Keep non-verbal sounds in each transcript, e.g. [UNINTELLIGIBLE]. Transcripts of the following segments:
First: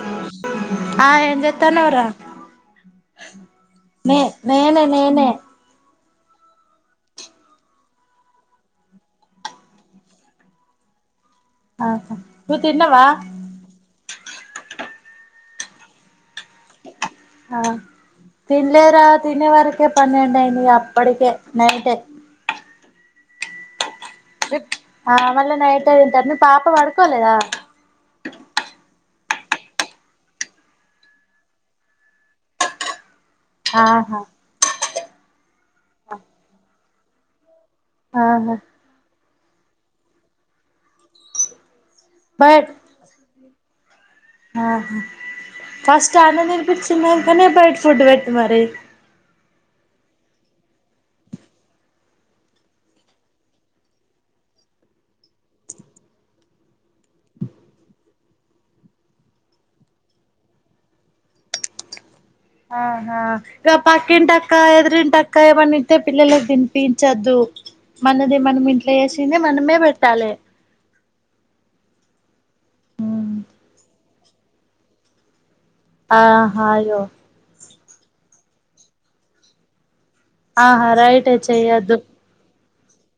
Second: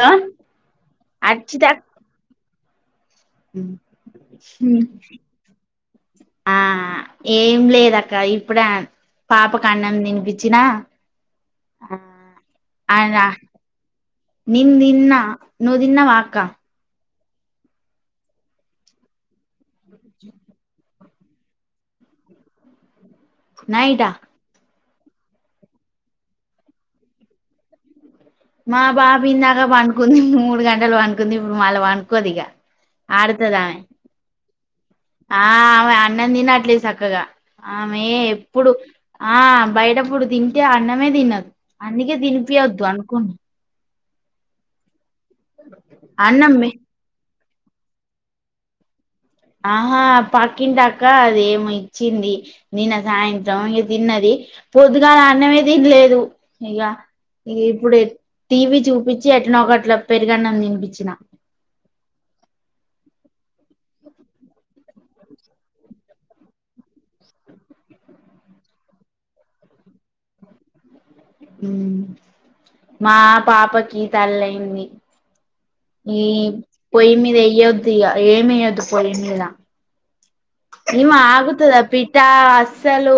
Hello ఆ ఎం అర్చిత చెత్తానవ్ రా నే నేనే నేనే ఆ ఏం లేద అక్క ఇప్పుడ పాప కఅన్నం తినిపిచినా ఆ ఆహా నువ్వు తిన్నవా అన నిన్ దిన్న నువ్ దిన్నవా అక్క ఆ తిన్లేదు రా తినే వరకే పన్నెండు అయింది ఇగ అప్ పడుకే నైటే నైటా ఆ మళ్ళా నైటే తింటారు మీ పాప పడుకోలేదా మా బాబు ఇందాక పండుకుంది మూడు గంటలు పండుకుంది ఇప్పుడు మళ్ళ పండుకోదిగా అడుతదామే ఆహా ఆ ఆమె అన్నం తినట్లే సక్కగా ఆమె ఆహా ఎప్పుడు ఆ బయట పుడ్ దిం టే అన్నమే దినద్ అందుకే బయట్ తినిపియ్యొద్దు అనుకుం ఆహా ఫస్ట్ అన అన్నం మె నిర్ప చిన్న కానీ బయట ఫుడ్ పెట్టి మరి ఆహా పక్కింట అక్క అది ఏమి ఇచ్చింది నిన్న సాయంత్రం ఇక తిన్నది పొద్దుగలా అన్నమే తినలేదు ఇక ఇ ఇప్పుడు టీవీ చూపించి ఎట్నే ఒకట్లా పెరుగన్నం తినిపచ్చిన ఆహా ఇక పక్కింటక్క ఎదిరింటక్క ఏమనితే పిల్లలకి తినిపించద్దు మనది మనం ఇంట్లో వసి మనమే పెట్టాలి మా పాపకి తల్లియింది ఈ ఆహా అయ్యో పోయి మీద వెయ్య అ ఏమియదు పోయి మీద ఆహా నిమా రైటే ఆగుతుదా చెయ్యొద్దు పిఠా అసలు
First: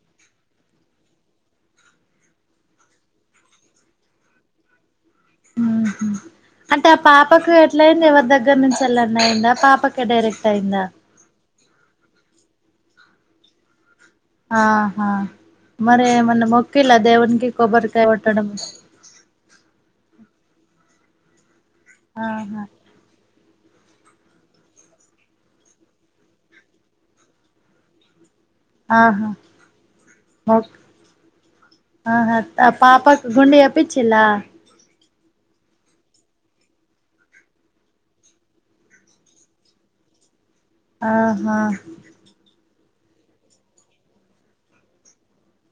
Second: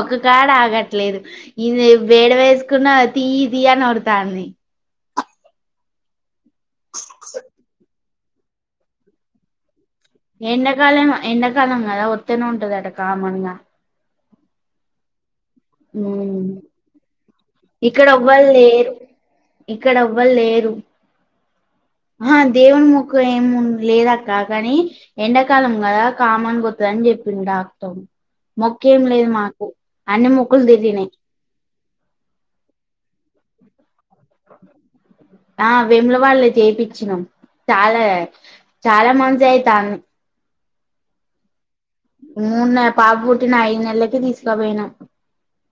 ఒక కాడ ఆగట్లేదు ఇది వేడ వేసుకున్న తీ తీయనిడతాని ఆ అంటే ఆ పాపకు ఎట్లయింది ఎవ దగ్గర నుంచి వెళ్ళ అన్నాయయింద పాప ఎంతకాలం ఎన్న కాలంగాదా ఒత్తనే ఉంటదాట కామన్గా ఆహా మరి మన ఉమ్ మొక్కిలా దేవున్కి కొబ్బరికాయ ఇక్కడ కొట్టడం అవ్వలేరు ఆ ఆహా దేవుని ముఖ ఏ లేదక్క కానీ ఎండాకాలం కదా కామన్ కొతుందని చెప్పింది డాక్టో ఆహా మొక్కులు తిరిగినాయి ఆహా పాప గుడి పిచ్చలా ఆ వెముల వాళ్ళే చేపిచినం చాలే చాలా మంత్స్ అయి తాన్ని అ హా మున్నె పాప పుట్టిన ఐదు నెల్లకే తీసుకుపోయిన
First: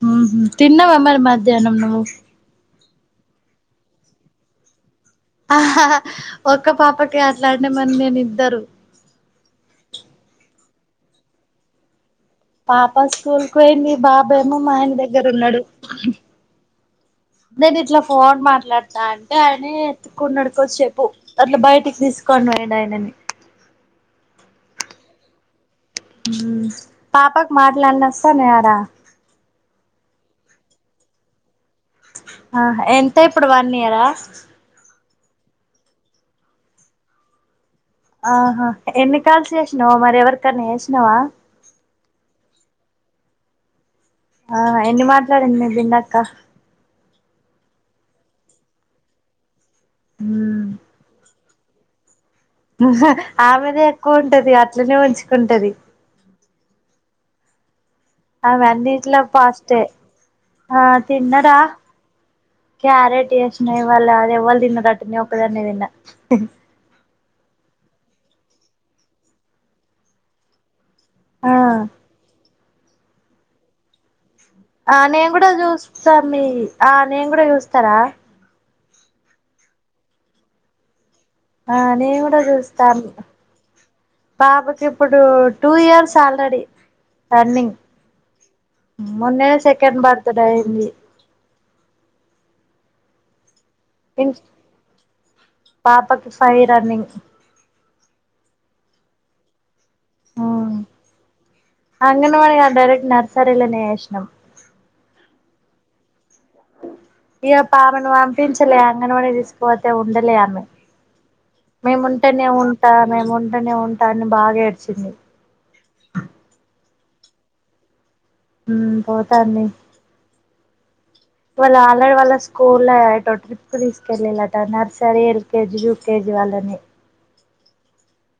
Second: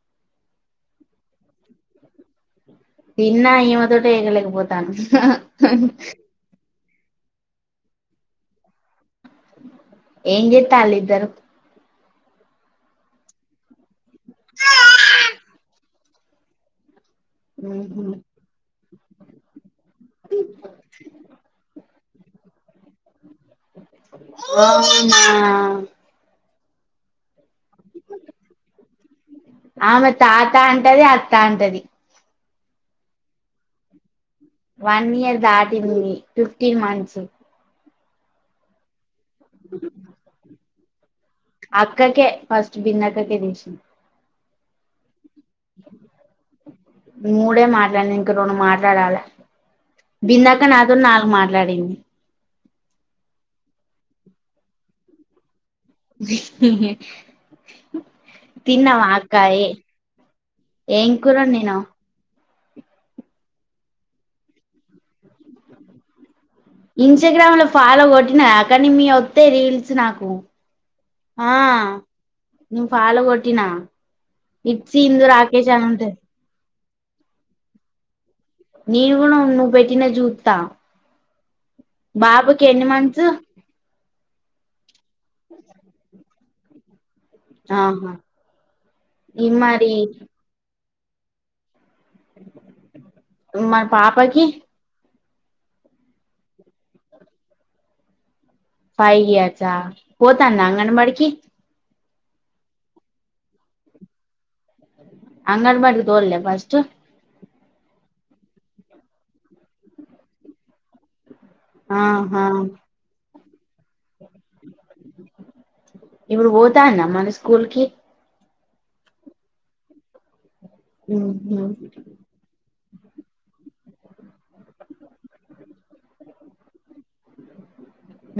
హ్మ్ హు తిన్నావా మరి మధ్యానం నువ్వు తిన్న ఈమె తోటే ఎగలేక పోతాన ఒక్క పాపకే అట్లన్ అంటే మరి మేం ఇద్దరు ఎంజేతలు ఇద్దరు పాప స్కూల్కు పోయింది బాబు ఏమో మా ఆయన దగ్గర ఉన్నాడు నేను ఇట్ల ఉహు ఫోన్ మాట్లాడ్ త అంటే అయనే కున్నడుకొచ్చేపు అట్లా బయటికి [UNINTELLIGIBLE] తీసుకోన్ పోయిండు ఆయననే ఓ అవున హ్మ్ పాపకు మాట్లన్ని వస్తానైకాద ఆ మరీ తాత అంటది అత్త అంటది ఆహ్ ఎంత ఇప్పుడు వన్ ఇయరా. వన్ ఇయర్ దాటింది ఫిఫ్టీన్ మంత్స్. ఆహా ఎన్ని. కాల్స్ చేసిన్నవా మరి ఎవరికన్న చేస్. ఆహ్. అక్కకే ఫస్ట్ బిన్న అక్కకే తీసింది. అహా ఎన్ని మాట్. మట్లాడిన బిన్నాక్క. మూడే మాట్లాడింది ఇంక రెండు మాట్లాడాలే. బిందక్క నాతోనీ నాలుగు మాట్ ట్లాడింది. ఆమెదే ఎక్కువ ఉంటది అట్లనే ఉంచుకుంటది. [INAUDIBLE] ఆమె తిన్నావా అన్నిట్లో అక్క ఏ పాస్టే ఆహ్ ఏం కూర తిన్నరా. వండినవ్ క్యారెట్ చేసిన ఇవాళ అది ఎవ్వరు తిన్నరట్టా నేను ఒకదానే తిన్న. ఇన్స్టాగ్రామ్ లో ఫాలో కొట్టిన అక్కని మీ వత్తయి రీల్స్ నాకు ఆ ఆహ్. నువ్వు ఫాలో కొట్టిన. ఆహ్ నేను గుడా చూస్త మీవి. ఆహ్ నేను కూడా చూస్తరా. నేను గుడ నువ్వు పెట్టినవి జూత్త. ఆహ్ నేను గూడ జస్త మీ పాపకు చెప్. ఇప్పుడు టూ ఇయర్స్ ఆల్రెడీ. రన్నింగ్ ఆహా మొన్నే ఈ మరి సెకండ్ బర్త్డే అయింది మరి పాపకి. పాపాకి ఫైవ్ రన్నింగ్. ఫైవ్ ఇయర్స్ పోతాండ బడికి. అంగన్ వాడి కాదు డైరెక్ట్ నర్సరీలనే వేశినం. అంగన్వాడికి తోల్లే ఫస్ట్. ఇక పాపను ఆమెను పంపించలే అంగనవాడి తీసుకపోతే ఉండలే ఆమె. మేము ఆహా ఉంటేనే ఉంటా మేము నేను ఉంటాని బాగా ఏడ్చింది. స్కూల్కి. ఉమ్ పోతాండే. ఉమ్ ఉమ్. స్కూల్ లో ఏదో ట్రిప్ కీ తీసుకెళ్ళలాట నర్సరీ ఎల్కేజీ యూకేజీ వాళ్ళని. హ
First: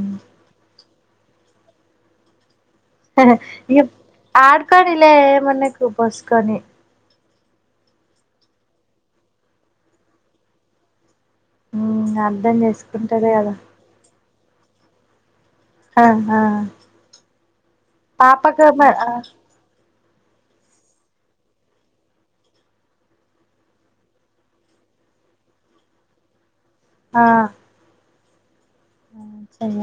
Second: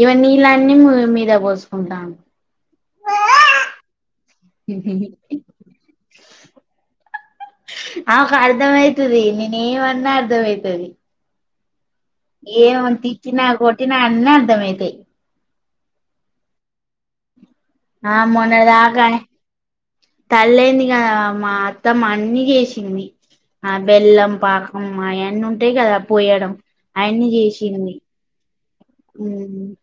ఇగో నీలన్ని మీద పోసుకుంటాండు ఇ ఆడుకుని లే ఏమనకు పోసుకొనియి ఆమెకు అర్ధం అయితది నేనేమన్నా అర్ధమవుతది అర్ధం ఏం చేసుకుంటారు తిట్టిన కదా కొటినా అన్ని అర్ధమయితయి ఆ ఆ ఆ పాపకు మ మొన్నటిదాకా తల్లి అయ్యింది కదా మా అత్తమ్మ అన్ని చేసింది ఆ బెల్లం పాకం అయన్నీ ఉంటయి కదా పోయడం అయన్ని చేసింది సర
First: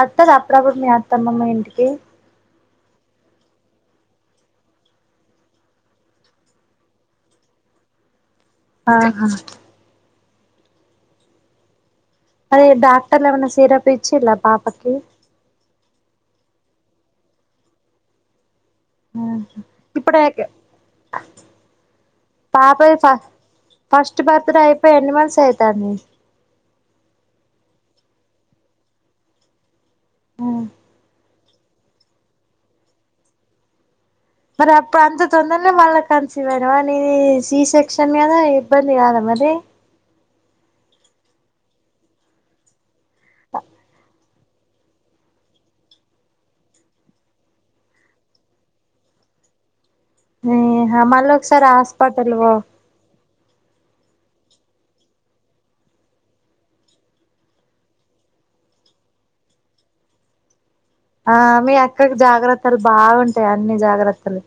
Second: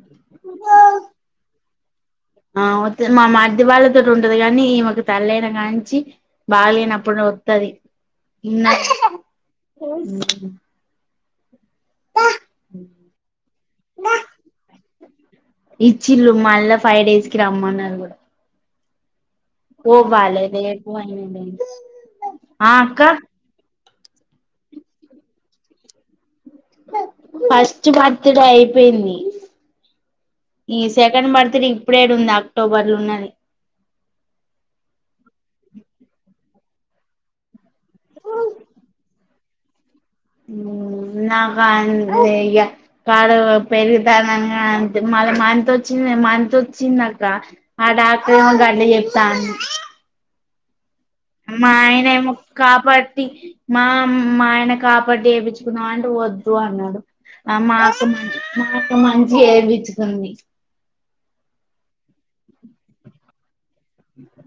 అత్తదా అప్పుడుప్పుడు మీ అత్తమ్మ మీ ఇంటికి కి ఆ వత్తది మా మర్ది వాళ్ళతోటి ఉంటది కానీ ఈమెకు తల్లయిన కాంచి బాగలేనప్పుడు వత్తది న ఆహా అదే డాక్టర్లేమన్న సిరప్ ఇచ్చిళ్ళా పాపకి ఇచ్చిల్ళు మళ్ళా ఫైవ్ డేస్ కి రమ్మన్నరు కూడా ఇప్పుడు ఆ పాప అక్క ఫస్ట్ బర్త్డే అయిపోయి ఎన్ని మంత్స్ అవుతుంది ఫస్ట్ బర్త్డే అయిపోయింది ఈ సెకండ్ బర్త్ ఇప్పుడేడ ఉంది అక్టోబర్ లో ఉన్నది మరి అప్పుడు అంత తొందరనే మళ్ళ కన్సీవ్ అయినవా నీది సి సెక్షన్ కదా ఇబ్బంది కాదా మరి నాకా కాడ పెరుగు అంతే మళ్ళీ మంత్ వచ్చింది మంత్ వచ్చింది అక్క ఆ డాక్టరేమో గట్ల చెప్తాండు ఇ అ మా ఆయన ఏమో కాపాట్టి మామ్ మా ఆయన కాపాట్టి చేయిచ్చుకున్నా అంటే వద్దు అన్నాడు మాక్క మ మాక్క మంచిగ ఏపిచ్చుకుంది ఆ మీ అక్కకు జాగ్రత్తలు బాగుంటయి ఇన్ని జాగ్రత్తలు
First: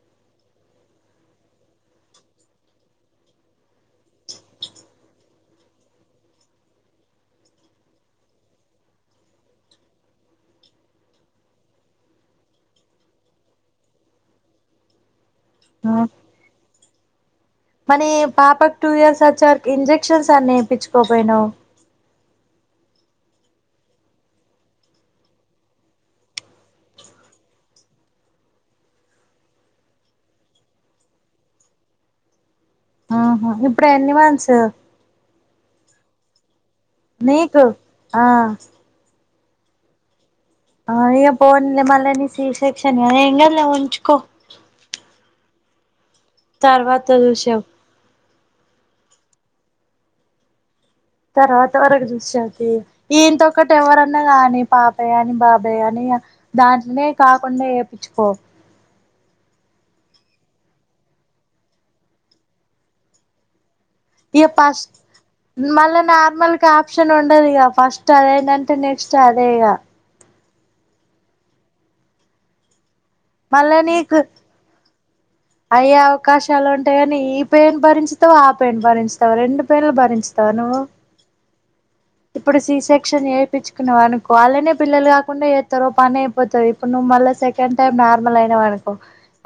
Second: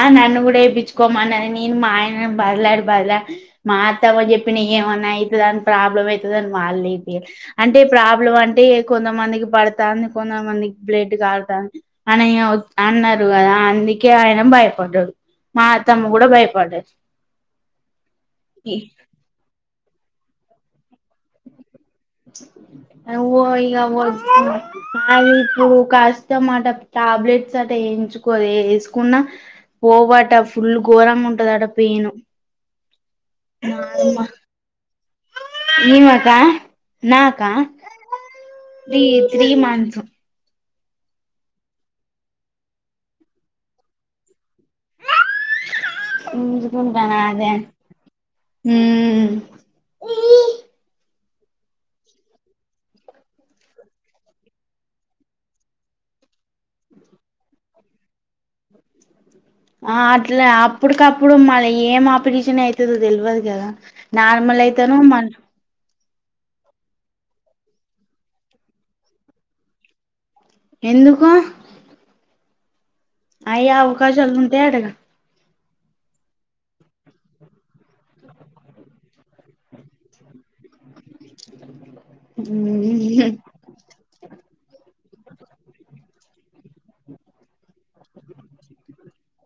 ఆ నన్ను కూడా ఎపిచుకోమన్నది నేను మా ఆయన బతిలాడి బతిలాడి మా అత్తమ్మకు చెప్పిన ఏమన్నా అవుతుంది ప్రాబ్లమ్ అవుతుందని వాళ్ళు ఏపీయలె అంటే ప్రాబ్లం అంటే కొంతమందికి పడతాంది కొంతమందికి బ్లడ్ కారుతాంది అని అన్నారు కదా అందుకే ఆయన భయపడ్డడు మా అత్తమ్మ కూడా భయపడ్డది మనీ పాపకూ టూ ఇయర్స్ వరకు ఇంజెక్ క్షన్స నేర్పించుకోపోయినవ్ అ ఓ ఇక అది ఇప్పుడు కష్టం అట టాబ్లెట్స్ అట వేయించుకోదు వేసుకున్నా పోవాట ఫుల్ ఘోరంగా ఉంటద అట పెయిన్ ఆహ ఇప్పుడు ఎన్ని మన్స్ ని మాకా నీకు ఆ త్రీ త్రీ మంతు అ ఇ పోంది మళ్ళని శీశిక్షని ఏం గాదులే ఇం ఉంచుకో ఉంచుకుంటా తర్వాత నా అదే చూసావు ఊ తర్వాత వరకు దృశతి ఈ ఇంతొక్కటి ఎవరన్నా కానీ పాపయ అని బాబాయ అని దాంట్లోనే కాకుండా ఏ పిచుకో ఆ అట్లా అప్పటికప్పుడు మళ్ళ ఏ ఆపిటిషన్ ఐతదో తెలియదు కదా ఇగ నార్మల్ ఫస్ట్ ఐతాను మ మళ్ళా నార్మల్ కప్షన్ ఉండదు ఇక ఫస్ట్ అదే ఏంటంటే నెక్స్ట్ అదే ఇగ ఎందుకు అయి మళ్ళా నీకు అవుకాశల్ ఉంటాయటగా అయ్యే అవకాశాలు ఉంటాయి కాని ఈ పెయిన్ భరించుతావు ఆ పెయిన్ భరించుతావు రెండు పెయిన్లు భరించుతవ నువ్వు ఇప్పుడు సి సెక్షన్ చేయించుకునేవ అనుకో అలానే పిల్లలు కాకుండా చేస్తారు పని అయిపోతది ఇపు ను మల సెక్ సెకన్ టైం నార్మల్ అయిన మనకో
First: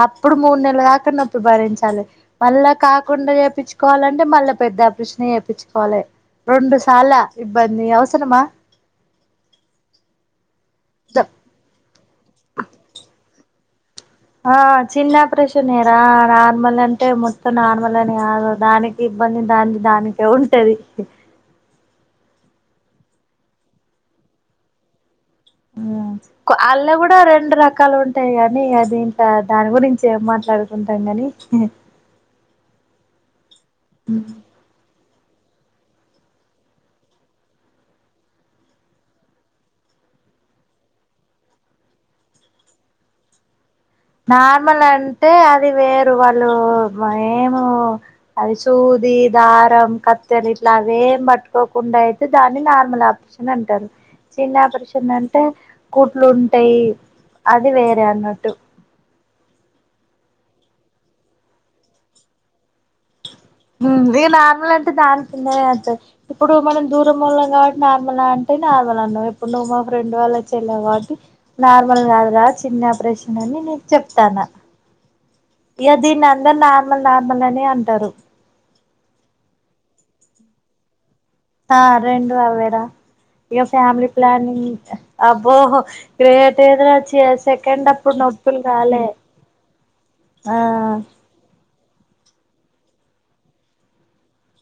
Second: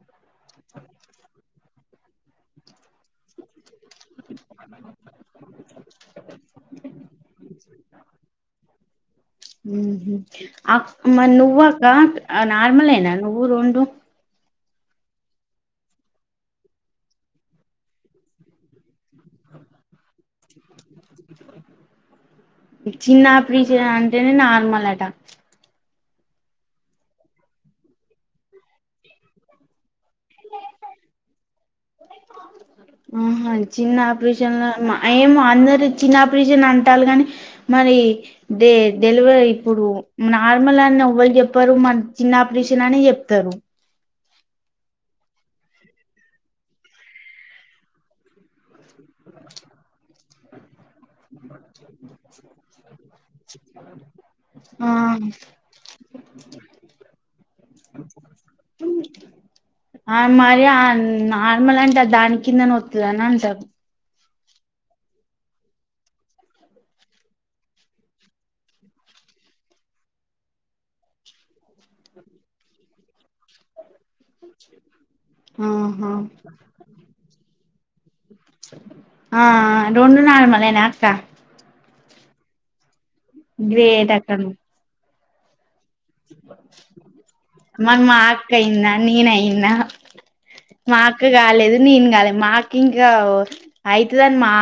అప్ ఇప్పుడు మూడు నెల దాకా నొప్ప భరించ్ చాలే మళ్ళా కాకుండా చేపిచ్ కోవాలంటే మళ్ళా పెద్ద అపరిషన్ చేపిచుకోవాలె రెండు సార్ల ఇబ్బంది అవసరమా ఆ మరీ నువ్వు అక్క ఆ నార్మల్ ఏ నా నువ్వు రొండు ఆ చిన్న ఆపరేషన్రా నార్మల్ అంటే మొత్తం నార్మల్ అని కాదు దానికి ఇబ్బంది దాన్ని దానికి ఉంటది చిన్న ప్ర్రిజ అంటేనే నార్మల్ట ఊ అళ్ళ కూడా రెండు రకాలు ఉంటాయి కాగాని అది ఇంకా దాని గురించి ఏం మాట్లాడుకుంటాం కానీ ఆహా ఇద్ ఆయితే చిన్న ఆపరేషన్ల మా ఏమో అందరు చిన్నపరేషన్ అంటారు గాని మరి డె డెలివరి ఇప్పుడు నార్మల్ అని ఎవ్వళ చెప్పారు మరి చిన్న ఆపరేషన్ అనే చెప్తారు నార్మల్ అంటే అది వేరు వాళ్ళు ఏమో అది సూది దారం కత్ తెరిట్ల అవే పట్టుకోకుండా అయితే దాన్ని నార్మల్ ఆపరేషన్ అంటారు చిన్న ఆ ఆపరేషన్ అంటే కూట్లు ఉంటాయి అది వేరే అన్నట్టు ఆ మరి ఆ నార్మల్ అంటే దాని కిందనే ఓతాడని అంటారు తబ్ నీ నార్మల్ అంటే దాని కిందనే అంతంది ఇప్పుడు మనం దూరం వాళ్లం కాబట్టి నార్మల్ అంటే నార్మల్ అన్నావు ఇప్పుడు నువ్వు మా ఫ్రెండ్ వాళ్ళు వచ్చలావు కాబట్టి నార్మల్ కాదు రా చిన్న ఆపరేషన్ అని నీకు చెప్తాన ఇగ ఆహా దీన్నందరు నార్మల్ నార్మల్ అనే అం తరు ఆ రెండు నార్మల్ ఏనా అక్క ఆ రెండు అవే రా ఇక ఫ్యామిలీ గ్రేట్ అక్క నువ్వు. ప్లనింగ్ అబ్బో గ్రేట్ ఏందిరా సెకండ్ మరి అప్పుడు మా అక్క నొప్పులు అయిందా రాలే నేనయ్యిన్నా మా అక్క కాలేదు నేను కాలే మాకు ఇంకా ఓ అయితది అని మా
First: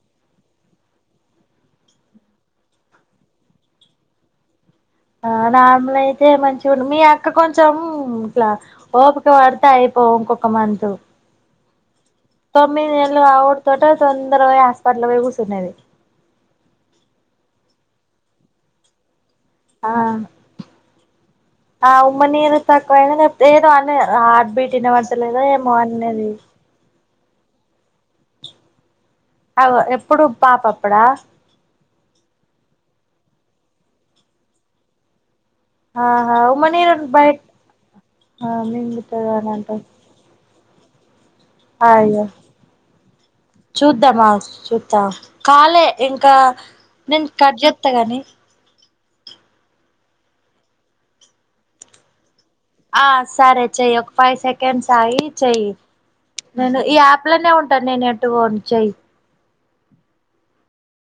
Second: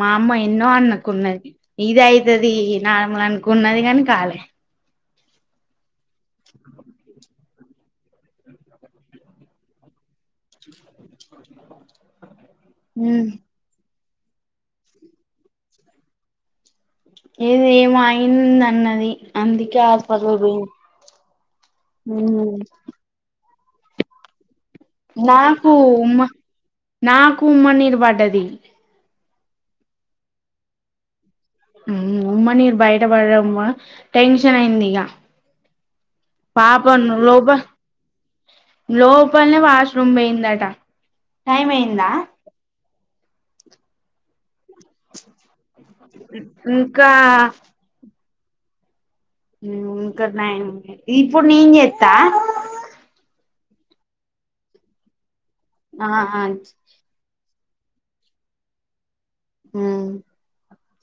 మా అమ్మ ఎన్నో అనుకున్నది ఇది అయితది నార్మల్ అనుకున్నది కాని కాలే ఆ నార్మల్ అయి తే మంచిగా ఉండు మీ అక్క కొంచం ఇట్ల ఓపిక పడితే అయి ఇంకొక మంతు తొమ్మిది నెల్లు ఉమ్ ఆ వోడి తోటే తొందరగా హాస్పిటల్ పోయి కుసున్నేది ఏది ఏమో అయింది అన్నది అందుకే ఆ హాస్పిటల్ పోయింది ఆ ఉమ్మనీరు ఉమ్ తక్కువ అయిందని వేదాన్నే హార్ట్ బీట్ వినబడతలేదా నాకు ఏమో ఉమ్మ అన్నది నాకు ఉమ్మ నీరు పడ్డది అయో ఎప్పుడు పపాప్పుడా మ్మ్ ఉమ్మనీరు బయటపడడం వల్ల టెన్షన్ అయిందిగా ఆహా ఉమ్మ నీరు పాపను బయట లోపల మింగుతది అని లోపలనే అంటారు వాష్రూమ్ పోయిందట టైం అయిందా చూద్దాం ఆగు చు కాలే ఇంకా ఇంకా నేను కట్ చేస్తాగాని ఇంకా నైన్ ఉన్నాయి ఇప్పుడు నేను చేస్తా ఆ సరే చెయ్యి ఒక ఫైవ్ సెకండ్స్ అగ్గి చెయ్యి ఆ ఆ నేను ఈ యాప్ లోనే ఉంటా ఇంటర్ నెట్టుగా వచ్చెయి హ